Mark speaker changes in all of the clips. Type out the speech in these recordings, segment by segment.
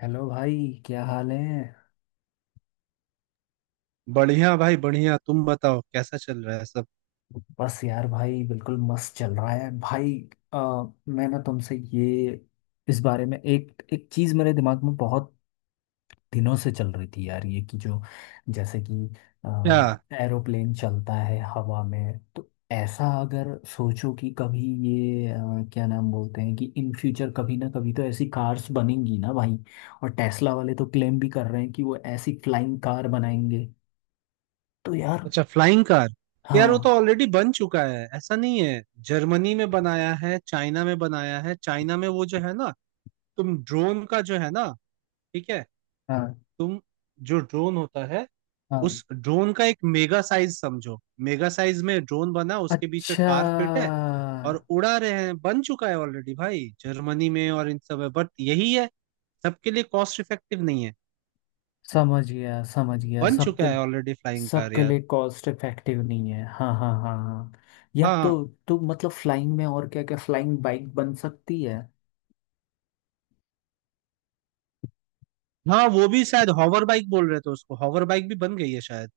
Speaker 1: Hello भाई। क्या हाल है।
Speaker 2: बढ़िया भाई बढ़िया, तुम बताओ कैसा चल रहा है सब?
Speaker 1: बस यार भाई बिल्कुल मस्त चल रहा है भाई। आ, मैं ना तुमसे ये इस बारे में एक एक चीज़ मेरे दिमाग में बहुत दिनों से चल रही थी यार, ये कि जो जैसे कि
Speaker 2: क्या?
Speaker 1: एरोप्लेन चलता है हवा में, तो ऐसा अगर सोचो कि कभी ये क्या नाम बोलते हैं, कि इन फ्यूचर कभी ना कभी तो ऐसी कार्स बनेंगी ना भाई। और टेस्ला वाले तो क्लेम भी कर रहे हैं कि वो ऐसी फ्लाइंग कार बनाएंगे। तो यार,
Speaker 2: अच्छा, फ्लाइंग कार? यार वो तो
Speaker 1: हाँ।
Speaker 2: ऑलरेडी बन चुका है, ऐसा नहीं है। जर्मनी में बनाया है, चाइना में बनाया है। चाइना में वो जो है ना, तुम ड्रोन का जो है ना, ठीक है।
Speaker 1: हाँ।
Speaker 2: तुम जो ड्रोन होता है
Speaker 1: हाँ।
Speaker 2: उस ड्रोन का एक मेगा साइज समझो। मेगा साइज में ड्रोन बना, उसके बीच में
Speaker 1: अच्छा।
Speaker 2: कार फिट है, और उड़ा रहे हैं। बन चुका है ऑलरेडी भाई, जर्मनी में और इन सब में, बट यही है, सबके लिए कॉस्ट इफेक्टिव नहीं है।
Speaker 1: समझ गया, समझ गया,
Speaker 2: बन
Speaker 1: सबके
Speaker 2: चुका है ऑलरेडी फ्लाइंग कार
Speaker 1: सबके
Speaker 2: यार।
Speaker 1: लिए कॉस्ट इफेक्टिव नहीं है, हाँ हाँ हाँ हाँ। यार तो
Speaker 2: हाँ
Speaker 1: तो मतलब फ्लाइंग में और क्या क्या, फ्लाइंग बाइक बन सकती है।
Speaker 2: हाँ, वो भी शायद हॉवर बाइक बोल रहे थे उसको, हॉवर बाइक भी बन गई है शायद।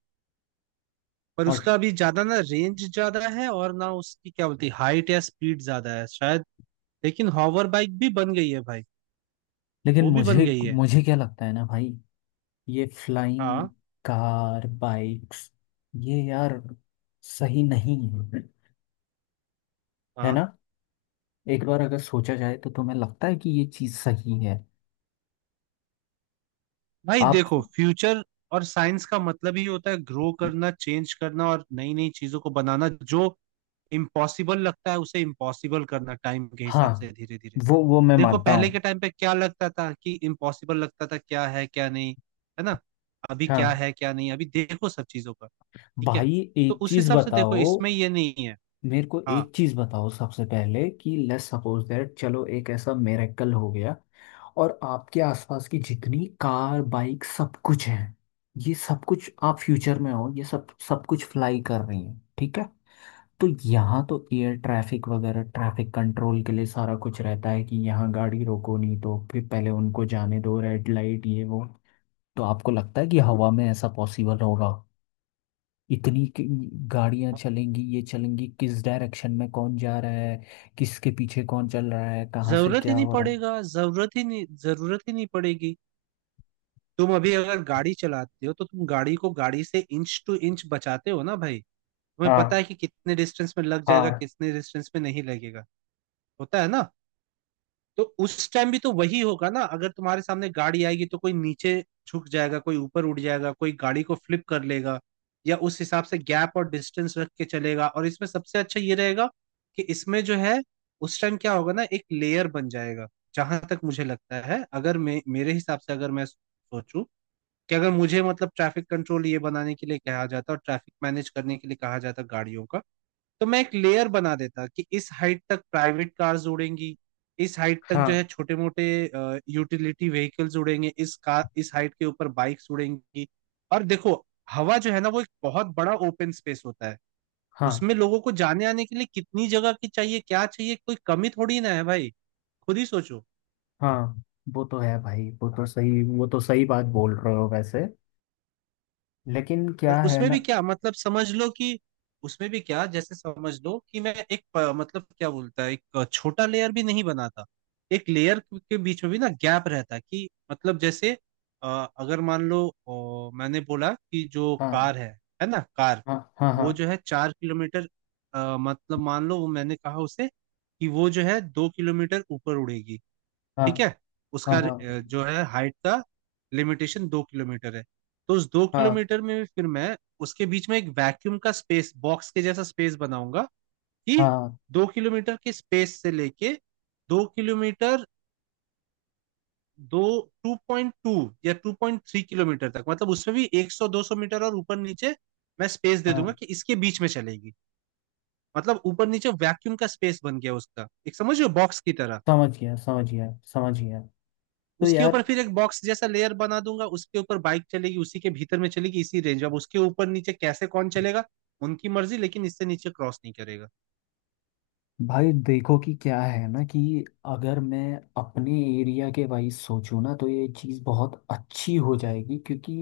Speaker 2: पर
Speaker 1: और
Speaker 2: उसका अभी ज्यादा ना रेंज ज्यादा है, और ना उसकी क्या बोलती है, हाइट या स्पीड ज्यादा है शायद। लेकिन हॉवर बाइक भी बन गई है भाई,
Speaker 1: लेकिन
Speaker 2: वो भी बन
Speaker 1: मुझे
Speaker 2: गई है।
Speaker 1: मुझे क्या लगता है ना भाई, ये फ्लाइंग
Speaker 2: हाँ
Speaker 1: कार बाइक्स ये यार सही नहीं है। है
Speaker 2: हाँ,
Speaker 1: ना। एक बार अगर सोचा जाए तो तुम्हें लगता है कि ये चीज़ सही है
Speaker 2: भाई
Speaker 1: आप।
Speaker 2: देखो फ्यूचर और साइंस का मतलब ही होता है ग्रो करना, चेंज करना, और नई नई चीजों को बनाना, जो इम्पॉसिबल लगता है उसे इम्पॉसिबल करना, टाइम के
Speaker 1: हाँ,
Speaker 2: हिसाब से धीरे धीरे।
Speaker 1: वो मैं
Speaker 2: देखो
Speaker 1: मानता
Speaker 2: पहले के
Speaker 1: हूँ।
Speaker 2: टाइम पे क्या लगता था, कि इम्पॉसिबल लगता था क्या है क्या नहीं, है ना। अभी क्या
Speaker 1: हाँ
Speaker 2: है क्या नहीं, अभी देखो सब चीजों का, ठीक है?
Speaker 1: भाई,
Speaker 2: तो
Speaker 1: एक
Speaker 2: उस
Speaker 1: चीज
Speaker 2: हिसाब से देखो
Speaker 1: बताओ।
Speaker 2: इसमें ये नहीं है।
Speaker 1: मेरे को
Speaker 2: हाँ,
Speaker 1: एक चीज बताओ सबसे पहले कि लेट्स सपोज दैट, चलो एक ऐसा मिरेकल हो गया और आपके आसपास की जितनी कार बाइक सब कुछ है, ये सब कुछ आप फ्यूचर में हो, ये सब सब कुछ फ्लाई कर रही है, ठीक है। तो यहाँ तो एयर ट्रैफिक वगैरह, ट्रैफिक कंट्रोल के लिए सारा कुछ रहता है कि यहाँ गाड़ी रोको, नहीं तो फिर पहले उनको जाने दो, रेड लाइट ये वो। तो आपको लगता है कि हवा में ऐसा पॉसिबल होगा, इतनी कि- गाड़ियां चलेंगी, ये चलेंगी किस डायरेक्शन में, कौन जा रहा है, किसके पीछे कौन चल रहा है, कहाँ से
Speaker 2: जरूरत ही
Speaker 1: क्या
Speaker 2: नहीं
Speaker 1: हो रहा है।
Speaker 2: पड़ेगा, जरूरत ही नहीं, जरूरत ही नहीं पड़ेगी। तुम अभी अगर गाड़ी चलाते हो तो तुम गाड़ी को गाड़ी से इंच टू इंच बचाते हो ना भाई, तुम्हें पता है
Speaker 1: हाँ
Speaker 2: कि कितने डिस्टेंस में लग जाएगा
Speaker 1: हाँ।
Speaker 2: कितने डिस्टेंस में नहीं लगेगा, होता है ना? तो उस टाइम भी तो वही होगा ना। अगर तुम्हारे सामने गाड़ी आएगी तो कोई नीचे झुक जाएगा, कोई ऊपर उड़ जाएगा, कोई गाड़ी को फ्लिप कर लेगा, या उस हिसाब से गैप और डिस्टेंस रख के चलेगा। और इसमें सबसे अच्छा ये रहेगा कि इसमें जो है, उस टाइम क्या होगा ना, एक लेयर बन जाएगा। जहां तक मुझे लगता है, अगर मेरे हिसाब से अगर मैं सोचूं कि अगर मुझे मतलब ट्रैफिक कंट्रोल ये बनाने के लिए कहा जाता और ट्रैफिक मैनेज करने के लिए कहा जाता गाड़ियों का, तो मैं एक लेयर बना देता कि इस हाइट तक प्राइवेट कार्स उड़ेंगी, इस हाइट तक जो है
Speaker 1: हाँ
Speaker 2: छोटे मोटे यूटिलिटी व्हीकल्स उड़ेंगे, इस कार इस हाइट के ऊपर बाइक्स उड़ेंगी। और देखो हवा जो है ना वो एक बहुत बड़ा ओपन स्पेस होता है,
Speaker 1: हाँ
Speaker 2: उसमें लोगों को जाने आने के लिए कितनी जगह की चाहिए क्या चाहिए, कोई कमी थोड़ी ना है भाई, खुद ही सोचो।
Speaker 1: हाँ। वो तो है भाई, वो तो सही, वो तो सही बात बोल रहे हो वैसे, लेकिन
Speaker 2: पर
Speaker 1: क्या है
Speaker 2: उसमें भी
Speaker 1: ना।
Speaker 2: क्या मतलब, समझ लो कि उसमें भी क्या, जैसे समझ लो कि मैं एक मतलब क्या बोलता है, एक छोटा लेयर भी नहीं बनाता, एक लेयर के बीच में भी ना गैप रहता है कि मतलब जैसे, अ, अगर मान लो मैंने बोला कि जो
Speaker 1: हाँ
Speaker 2: कार है ना कार,
Speaker 1: हाँ हाँ हाँ
Speaker 2: वो जो है 4 किलोमीटर, मतलब मान लो वो, मैंने कहा उसे कि वो जो है 2 किलोमीटर ऊपर उड़ेगी,
Speaker 1: हाँ
Speaker 2: ठीक है।
Speaker 1: हाँ
Speaker 2: उसका
Speaker 1: हाँ
Speaker 2: जो है हाइट का लिमिटेशन 2 किलोमीटर है। तो उस दो
Speaker 1: हाँ
Speaker 2: किलोमीटर में भी फिर मैं उसके बीच में एक वैक्यूम का स्पेस, बॉक्स के जैसा स्पेस बनाऊंगा, कि
Speaker 1: हाँ
Speaker 2: दो किलोमीटर के स्पेस से लेके 2 किलोमीटर, दो, 2.2 या 2.3 किलोमीटर तक, मतलब उसमें भी 100 200 मीटर और ऊपर नीचे मैं स्पेस दे
Speaker 1: हाँ।
Speaker 2: दूंगा कि इसके बीच में चलेगी। मतलब ऊपर नीचे वैक्यूम का स्पेस बन गया उसका एक, समझ रहे हो, बॉक्स की तरह।
Speaker 1: समझ गया, समझ गया, समझ गया। तो
Speaker 2: उसके ऊपर
Speaker 1: यार
Speaker 2: फिर एक बॉक्स जैसा लेयर बना दूंगा, उसके ऊपर बाइक चलेगी, उसी के भीतर में चलेगी, इसी रेंज में। अब उसके ऊपर नीचे कैसे कौन चलेगा, उनकी मर्जी, लेकिन इससे नीचे क्रॉस नहीं करेगा।
Speaker 1: भाई देखो कि क्या है ना, कि अगर मैं अपने एरिया के वाइज सोचूं ना, तो ये चीज़ बहुत अच्छी हो जाएगी, क्योंकि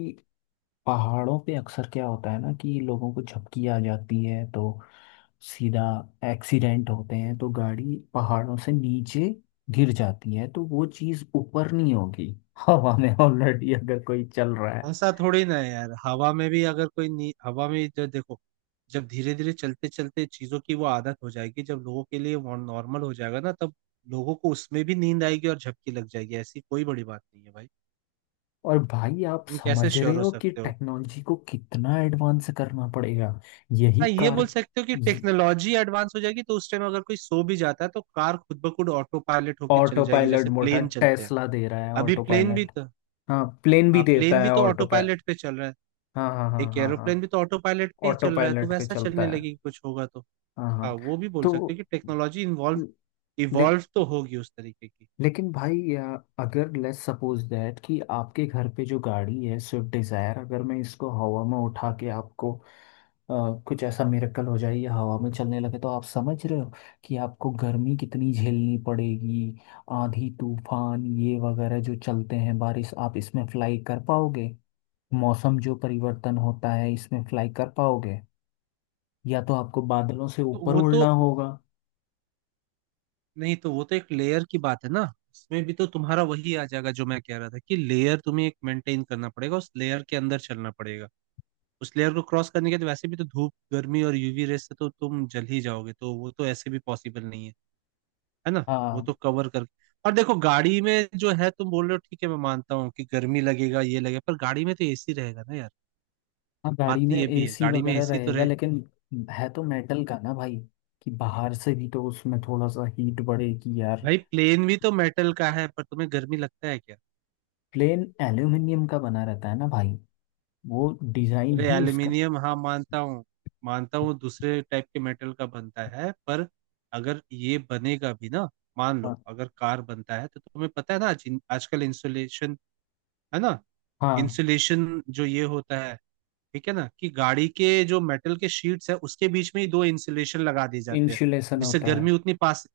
Speaker 1: पहाड़ों पे अक्सर क्या होता है ना कि लोगों को झपकी आ जाती है, तो सीधा एक्सीडेंट होते हैं, तो गाड़ी पहाड़ों से नीचे गिर जाती है, तो वो चीज़ ऊपर नहीं होगी हवा में ऑलरेडी अगर कोई चल रहा है।
Speaker 2: ऐसा थोड़ी ना है यार, हवा में भी अगर कोई हवा में जो देखो, जब धीरे धीरे चलते चलते चीजों की वो आदत हो जाएगी, जब लोगों के लिए वो नॉर्मल हो जाएगा ना, तब लोगों को उसमें भी नींद आएगी और झपकी लग जाएगी, ऐसी कोई बड़ी बात नहीं है भाई।
Speaker 1: और भाई आप
Speaker 2: तुम कैसे
Speaker 1: समझ
Speaker 2: श्योर
Speaker 1: रहे
Speaker 2: हो
Speaker 1: हो कि
Speaker 2: सकते हो?
Speaker 1: टेक्नोलॉजी को कितना एडवांस करना पड़ेगा, यही
Speaker 2: हाँ ये
Speaker 1: कार।
Speaker 2: बोल सकते हो कि टेक्नोलॉजी एडवांस हो जाएगी, तो उस टाइम अगर कोई सो भी जाता है तो कार खुद ब खुद ऑटो पायलट होके चल
Speaker 1: ऑटो
Speaker 2: जाएगी,
Speaker 1: पायलट
Speaker 2: जैसे
Speaker 1: मोटा
Speaker 2: प्लेन चलते हैं।
Speaker 1: टेस्ला दे रहा है
Speaker 2: अभी
Speaker 1: ऑटो
Speaker 2: प्लेन भी
Speaker 1: पायलट।
Speaker 2: तो,
Speaker 1: हाँ, प्लेन भी
Speaker 2: हाँ
Speaker 1: देता
Speaker 2: प्लेन भी
Speaker 1: है
Speaker 2: तो ऑटो
Speaker 1: ऑटो पायलट।
Speaker 2: पायलट पे चल रहा है।
Speaker 1: हाँ हाँ हाँ
Speaker 2: एक
Speaker 1: हाँ
Speaker 2: एरोप्लेन भी
Speaker 1: हाँ।
Speaker 2: तो ऑटो पायलट पे ही
Speaker 1: ऑटो
Speaker 2: चल रहा है, तो
Speaker 1: पायलट पे
Speaker 2: वैसा
Speaker 1: चलता
Speaker 2: चलने
Speaker 1: है।
Speaker 2: लगेगी कुछ होगा तो।
Speaker 1: हाँ
Speaker 2: हाँ
Speaker 1: हाँ।
Speaker 2: वो भी बोल सकते
Speaker 1: तो
Speaker 2: हो कि टेक्नोलॉजी इन्वॉल्व,
Speaker 1: ले,
Speaker 2: इवॉल्व तो होगी उस तरीके की।
Speaker 1: लेकिन भाई, अगर लेट्स सपोज दैट कि आपके घर पे जो गाड़ी है स्विफ्ट डिज़ायर, अगर मैं इसको हवा में उठा के आपको कुछ ऐसा मिरेकल हो जाए या हवा में चलने लगे, तो आप समझ रहे हो कि आपको गर्मी कितनी झेलनी पड़ेगी। आंधी तूफान ये वगैरह जो चलते हैं, बारिश, आप इसमें फ्लाई कर पाओगे। मौसम जो परिवर्तन होता है, इसमें फ्लाई कर पाओगे, या तो आपको बादलों से
Speaker 2: तो
Speaker 1: ऊपर
Speaker 2: वो तो,
Speaker 1: उड़ना होगा।
Speaker 2: नहीं तो वो तो एक लेयर की बात है ना, इसमें भी तो तुम्हारा वही आ जाएगा जो मैं कह रहा था, कि लेयर तुम्हें एक मेंटेन करना पड़ेगा, उस लेयर के अंदर चलना पड़ेगा। उस लेयर को क्रॉस करने के बाद वैसे भी तो धूप गर्मी और यूवी रेस से तो तुम जल ही जाओगे, तो वो तो ऐसे भी पॉसिबल नहीं है, है ना। वो तो
Speaker 1: हाँ।
Speaker 2: कवर कर, और देखो गाड़ी में जो है, तुम बोल रहे हो ठीक है, मैं मानता हूँ कि गर्मी लगेगा ये लगेगा, पर गाड़ी में तो एसी रहेगा ना यार।
Speaker 1: हाँ,
Speaker 2: बात
Speaker 1: गाड़ी
Speaker 2: तो
Speaker 1: में
Speaker 2: ये भी है
Speaker 1: एसी
Speaker 2: गाड़ी में
Speaker 1: वगैरह
Speaker 2: एसी तो
Speaker 1: रहेगा,
Speaker 2: रहे।
Speaker 1: लेकिन है तो मेटल का ना भाई, कि बाहर से भी तो उसमें थोड़ा सा हीट बढ़े, कि यार।
Speaker 2: भाई प्लेन भी तो मेटल का है, पर तुम्हें गर्मी लगता है क्या?
Speaker 1: प्लेन एल्यूमिनियम का बना रहता है ना भाई, वो डिजाइन
Speaker 2: अरे
Speaker 1: ही उसका।
Speaker 2: एल्यूमिनियम हाँ मानता हूँ, मानता हूँ दूसरे टाइप के मेटल का बनता है, पर अगर ये बनेगा भी ना, मान लो
Speaker 1: हाँ
Speaker 2: अगर कार बनता है, तो तुम्हें पता है ना, आज आजकल इंसुलेशन, है ना,
Speaker 1: हाँ,
Speaker 2: इंसुलेशन जो ये होता है, ठीक है ना, कि गाड़ी के जो मेटल के शीट्स है उसके बीच में ही दो इंसुलेशन लगा दिए जाते हैं,
Speaker 1: इंसुलेशन
Speaker 2: जिससे
Speaker 1: होता है।
Speaker 2: गर्मी उतनी पास,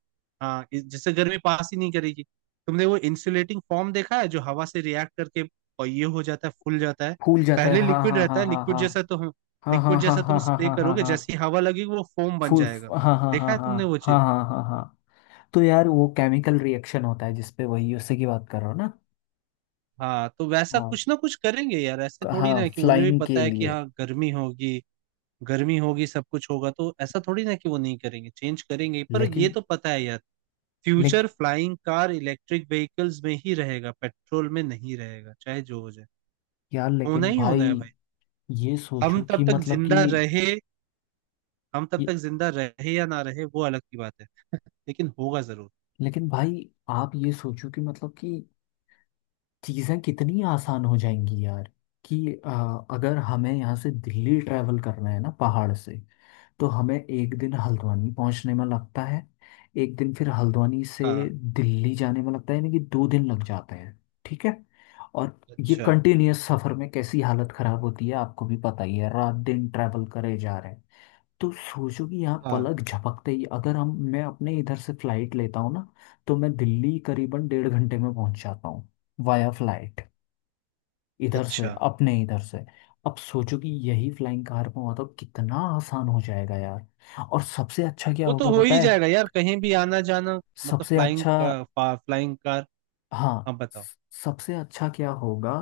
Speaker 2: हाँ जिससे गर्मी पास ही नहीं करेगी। तुमने वो इंसुलेटिंग फॉर्म देखा है जो हवा से रिएक्ट करके और ये हो जाता है, फूल जाता है?
Speaker 1: फूल जाता है,
Speaker 2: पहले
Speaker 1: हाँ
Speaker 2: लिक्विड
Speaker 1: हाँ
Speaker 2: रहता
Speaker 1: हाँ
Speaker 2: है,
Speaker 1: हाँ
Speaker 2: लिक्विड जैसा तो
Speaker 1: हाँ
Speaker 2: हम, लिक्विड
Speaker 1: हाँ
Speaker 2: जैसा तुम
Speaker 1: हाँ हाँ हाँ
Speaker 2: स्प्रे
Speaker 1: हाँ हाँ हाँ
Speaker 2: करोगे, जैसी
Speaker 1: हाँ।
Speaker 2: हवा लगेगी वो फोम बन
Speaker 1: फूल,
Speaker 2: जाएगा।
Speaker 1: हाँ हाँ
Speaker 2: देखा
Speaker 1: हाँ
Speaker 2: है
Speaker 1: हाँ
Speaker 2: तुमने वो
Speaker 1: हाँ
Speaker 2: चीज?
Speaker 1: हाँ हाँ हाँ। तो यार वो केमिकल रिएक्शन होता है जिसपे वही उसी की बात कर रहा हो ना।
Speaker 2: हाँ तो वैसा
Speaker 1: हाँ।
Speaker 2: कुछ ना कुछ करेंगे यार, ऐसे थोड़ी ना
Speaker 1: हाँ,
Speaker 2: है, कि उन्हें भी
Speaker 1: फ्लाइंग
Speaker 2: पता
Speaker 1: के
Speaker 2: है कि
Speaker 1: लिए।
Speaker 2: हाँ गर्मी होगी, गर्मी होगी सब कुछ होगा, तो ऐसा थोड़ी ना कि वो नहीं करेंगे, चेंज करेंगे। पर ये
Speaker 1: लेकिन,
Speaker 2: तो पता है यार, फ्यूचर
Speaker 1: लेकिन
Speaker 2: फ्लाइंग कार इलेक्ट्रिक व्हीकल्स में ही रहेगा, पेट्रोल में नहीं रहेगा, चाहे जो हो जाए,
Speaker 1: यार,
Speaker 2: होना
Speaker 1: लेकिन
Speaker 2: ही होना
Speaker 1: भाई
Speaker 2: है भाई।
Speaker 1: ये
Speaker 2: हम
Speaker 1: सोचो
Speaker 2: तब
Speaker 1: कि
Speaker 2: तक
Speaker 1: मतलब कि,
Speaker 2: जिंदा रहे, हम तब
Speaker 1: ये,
Speaker 2: तक जिंदा रहे या ना रहे वो अलग की बात है, लेकिन होगा जरूर।
Speaker 1: लेकिन भाई आप ये सोचो कि मतलब कि चीज़ें कितनी आसान हो जाएंगी यार। कि अगर हमें यहाँ से दिल्ली ट्रैवल करना है ना पहाड़ से, तो हमें एक दिन हल्द्वानी पहुँचने में लगता है, एक दिन फिर हल्द्वानी से
Speaker 2: हाँ
Speaker 1: दिल्ली जाने में लगता है, यानी कि दो दिन लग जाते हैं, ठीक है। और ये
Speaker 2: अच्छा।
Speaker 1: कंटिन्यूअस सफ़र में कैसी हालत ख़राब होती है, आपको भी पता ही है, रात दिन ट्रैवल करे जा रहे हैं। तो सोचो कि यहाँ
Speaker 2: हाँ
Speaker 1: पलक झपकते ही अगर हम मैं अपने इधर से फ्लाइट लेता हूँ ना, तो मैं दिल्ली करीबन डेढ़ घंटे में पहुंच जाता हूँ, वाया फ्लाइट, इधर से,
Speaker 2: अच्छा,
Speaker 1: अपने इधर से। अब सोचो कि यही फ्लाइंग कार में हुआ तो कितना आसान हो जाएगा यार। और सबसे अच्छा क्या
Speaker 2: वो तो
Speaker 1: होगा
Speaker 2: हो
Speaker 1: पता
Speaker 2: ही
Speaker 1: है।
Speaker 2: जाएगा यार, कहीं भी आना जाना, मतलब
Speaker 1: सबसे
Speaker 2: फ्लाइंग
Speaker 1: अच्छा,
Speaker 2: का, फ्लाइंग कार।
Speaker 1: हाँ
Speaker 2: हम बताओ।
Speaker 1: सबसे अच्छा क्या होगा,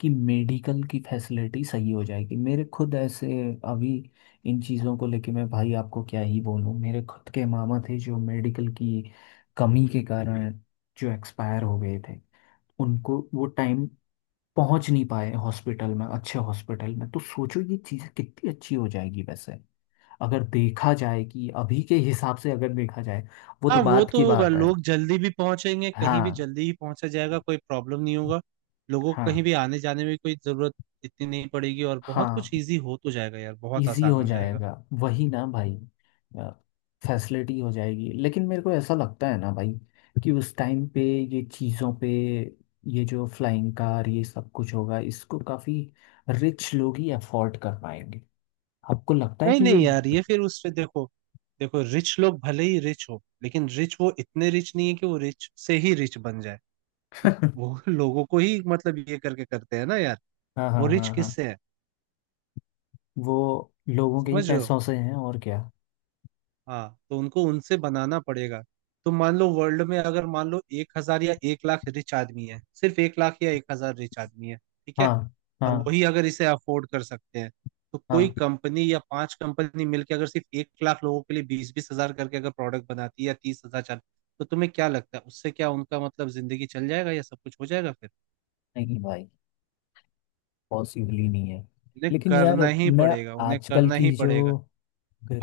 Speaker 1: कि मेडिकल की फैसिलिटी सही हो जाएगी। मेरे खुद ऐसे अभी इन चीज़ों को लेके मैं भाई आपको क्या ही बोलूँ, मेरे खुद के मामा थे जो मेडिकल की कमी के कारण जो एक्सपायर हो गए थे, उनको वो टाइम पहुंच नहीं पाए हॉस्पिटल में, अच्छे हॉस्पिटल में। तो सोचो ये चीज़ें कितनी अच्छी हो जाएगी वैसे, अगर देखा जाए कि अभी के हिसाब से अगर देखा जाए, वो
Speaker 2: हाँ
Speaker 1: तो
Speaker 2: वो
Speaker 1: बात
Speaker 2: तो
Speaker 1: की
Speaker 2: होगा,
Speaker 1: बात है।
Speaker 2: लोग जल्दी भी पहुंचेंगे, कहीं भी
Speaker 1: हाँ
Speaker 2: जल्दी ही पहुंचा जाएगा, कोई प्रॉब्लम नहीं होगा। लोगों को कहीं
Speaker 1: हाँ
Speaker 2: भी आने जाने में कोई जरूरत इतनी नहीं पड़ेगी, और बहुत कुछ
Speaker 1: हाँ।
Speaker 2: इजी हो तो जाएगा यार, बहुत
Speaker 1: इजी
Speaker 2: आसान
Speaker 1: हो
Speaker 2: हो जाएगा।
Speaker 1: जाएगा। वही ना भाई, फैसिलिटी हो जाएगी, लेकिन मेरे को ऐसा लगता है ना भाई, कि उस टाइम पे ये चीज़ों पे, ये जो फ्लाइंग कार ये सब कुछ होगा, इसको काफ़ी रिच लोग ही अफोर्ड कर पाएंगे। आपको लगता है
Speaker 2: नहीं
Speaker 1: कि ये।
Speaker 2: नहीं यार, ये फिर उस पे देखो, देखो रिच लोग भले ही रिच हो, लेकिन रिच वो इतने रिच नहीं है कि वो रिच से ही रिच बन जाए। वो लोगों को ही मतलब ये करके करते हैं ना यार,
Speaker 1: हाँ हाँ
Speaker 2: वो रिच
Speaker 1: हाँ
Speaker 2: किससे
Speaker 1: हाँ,
Speaker 2: है,
Speaker 1: वो लोगों के ही
Speaker 2: समझ रहे हो?
Speaker 1: पैसों से हैं, और क्या।
Speaker 2: हाँ तो उनको उनसे बनाना पड़ेगा। तो मान लो वर्ल्ड में, अगर मान लो 1,000 या 1 लाख रिच आदमी है, सिर्फ 1 लाख या 1,000 रिच आदमी है, ठीक है,
Speaker 1: हाँ
Speaker 2: और
Speaker 1: हाँ
Speaker 2: वही अगर इसे अफोर्ड कर सकते हैं, तो कोई
Speaker 1: हाँ,
Speaker 2: कंपनी या पांच कंपनी मिलकर अगर सिर्फ 1 लाख लोगों के लिए 20,000-20,000 करके अगर प्रोडक्ट बनाती है, या 30,000, चार, तो तुम्हें क्या लगता है, उससे क्या उनका मतलब जिंदगी चल जाएगा, या सब कुछ हो जाएगा फिर?
Speaker 1: नहीं भाई पॉसिबल ही नहीं है।
Speaker 2: उन्हें
Speaker 1: लेकिन यार
Speaker 2: करना ही
Speaker 1: मैं
Speaker 2: पड़ेगा, उन्हें
Speaker 1: आजकल
Speaker 2: करना ही
Speaker 1: की जो
Speaker 2: पड़ेगा,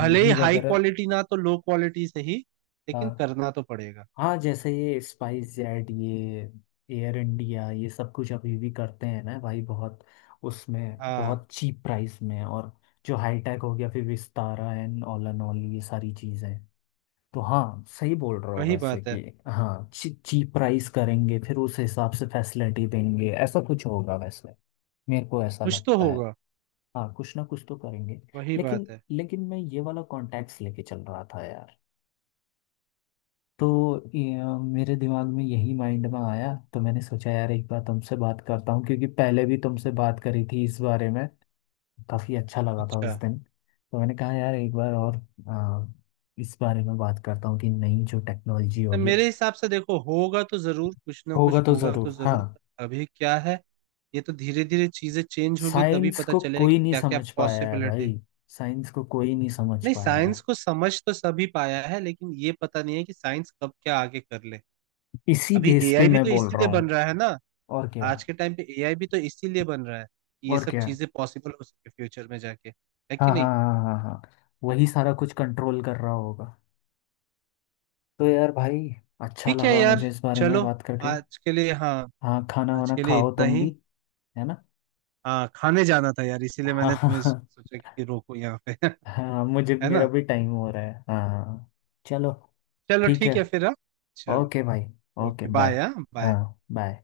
Speaker 2: भले ही हाई
Speaker 1: वगैरह।
Speaker 2: क्वालिटी ना तो लो क्वालिटी से ही, लेकिन
Speaker 1: हाँ
Speaker 2: करना तो पड़ेगा।
Speaker 1: हाँ, जैसे ये स्पाइस जेट ये एयर इंडिया ये सब कुछ अभी भी करते हैं ना भाई बहुत, उसमें
Speaker 2: हाँ
Speaker 1: बहुत चीप प्राइस में। और जो हाई टेक हो गया फिर विस्तारा एंड ऑल ये सारी चीज़ें। तो हाँ, सही बोल रहे हो
Speaker 2: वही
Speaker 1: वैसे
Speaker 2: बात है,
Speaker 1: कि, हाँ चीप प्राइस करेंगे फिर उस हिसाब से फैसिलिटी देंगे, ऐसा कुछ होगा वैसे, मेरे को ऐसा
Speaker 2: कुछ तो
Speaker 1: लगता है।
Speaker 2: होगा,
Speaker 1: हाँ, कुछ ना कुछ तो करेंगे।
Speaker 2: वही
Speaker 1: लेकिन,
Speaker 2: बात है।
Speaker 1: लेकिन मैं ये वाला कॉन्टैक्ट्स लेके चल रहा था यार, तो मेरे दिमाग में यही माइंड में आया, तो मैंने सोचा यार एक बार तुमसे बात करता हूँ, क्योंकि पहले भी तुमसे बात करी थी इस बारे में, काफ़ी अच्छा लगा था
Speaker 2: अच्छा,
Speaker 1: उस दिन। तो मैंने कहा यार एक बार और अ, इस बारे में बात करता हूँ कि नई जो टेक्नोलॉजी
Speaker 2: तो
Speaker 1: होगी।
Speaker 2: मेरे हिसाब से देखो होगा तो जरूर, कुछ ना कुछ
Speaker 1: होगा तो
Speaker 2: होगा तो
Speaker 1: ज़रूर, हाँ।
Speaker 2: जरूर। अभी क्या है, ये तो धीरे धीरे चीजें चेंज होगी, तभी
Speaker 1: साइंस
Speaker 2: पता
Speaker 1: को
Speaker 2: चलेगा
Speaker 1: कोई
Speaker 2: कि
Speaker 1: नहीं
Speaker 2: क्या क्या
Speaker 1: समझ पाया है
Speaker 2: पॉसिबिलिटी।
Speaker 1: भाई, साइंस को कोई नहीं समझ
Speaker 2: नहीं
Speaker 1: पाया
Speaker 2: साइंस
Speaker 1: है,
Speaker 2: को समझ तो सभी पाया है, लेकिन ये पता नहीं है कि साइंस कब क्या आगे कर ले।
Speaker 1: इसी
Speaker 2: अभी
Speaker 1: बेस पे
Speaker 2: एआई भी
Speaker 1: मैं
Speaker 2: तो
Speaker 1: बोल रहा
Speaker 2: इसीलिए बन
Speaker 1: हूँ।
Speaker 2: रहा है ना।
Speaker 1: और क्या।
Speaker 2: आज के टाइम पे एआई भी तो इसीलिए बन रहा है कि ये
Speaker 1: और
Speaker 2: सब
Speaker 1: क्या।
Speaker 2: चीजें पॉसिबल हो सके फ्यूचर में जाके, है कि
Speaker 1: हाँ हाँ
Speaker 2: नहीं?
Speaker 1: हाँ हाँ हाँ हाँ। वही सारा कुछ कंट्रोल कर रहा होगा। तो यार भाई अच्छा
Speaker 2: ठीक है
Speaker 1: लगा
Speaker 2: यार,
Speaker 1: मुझे इस बारे में
Speaker 2: चलो,
Speaker 1: बात करके।
Speaker 2: आज के लिए, हाँ
Speaker 1: हाँ खाना
Speaker 2: आज
Speaker 1: वाना
Speaker 2: के लिए
Speaker 1: खाओ
Speaker 2: इतना
Speaker 1: तुम
Speaker 2: ही।
Speaker 1: भी, है ना।
Speaker 2: हाँ खाने जाना था यार, इसीलिए
Speaker 1: हाँ
Speaker 2: मैंने तुम्हें
Speaker 1: हाँ
Speaker 2: सोचा कि रोको यहाँ पे
Speaker 1: हाँ हाँ, मुझे
Speaker 2: है
Speaker 1: मेरा
Speaker 2: ना।
Speaker 1: भी टाइम हो रहा है, हाँ हाँ। चलो
Speaker 2: चलो
Speaker 1: ठीक
Speaker 2: ठीक
Speaker 1: है।
Speaker 2: है फिर, हाँ चलो।
Speaker 1: ओके भाई। Okay
Speaker 2: okay bye,
Speaker 1: bye.
Speaker 2: हाँ बाय।
Speaker 1: हाँ बाय।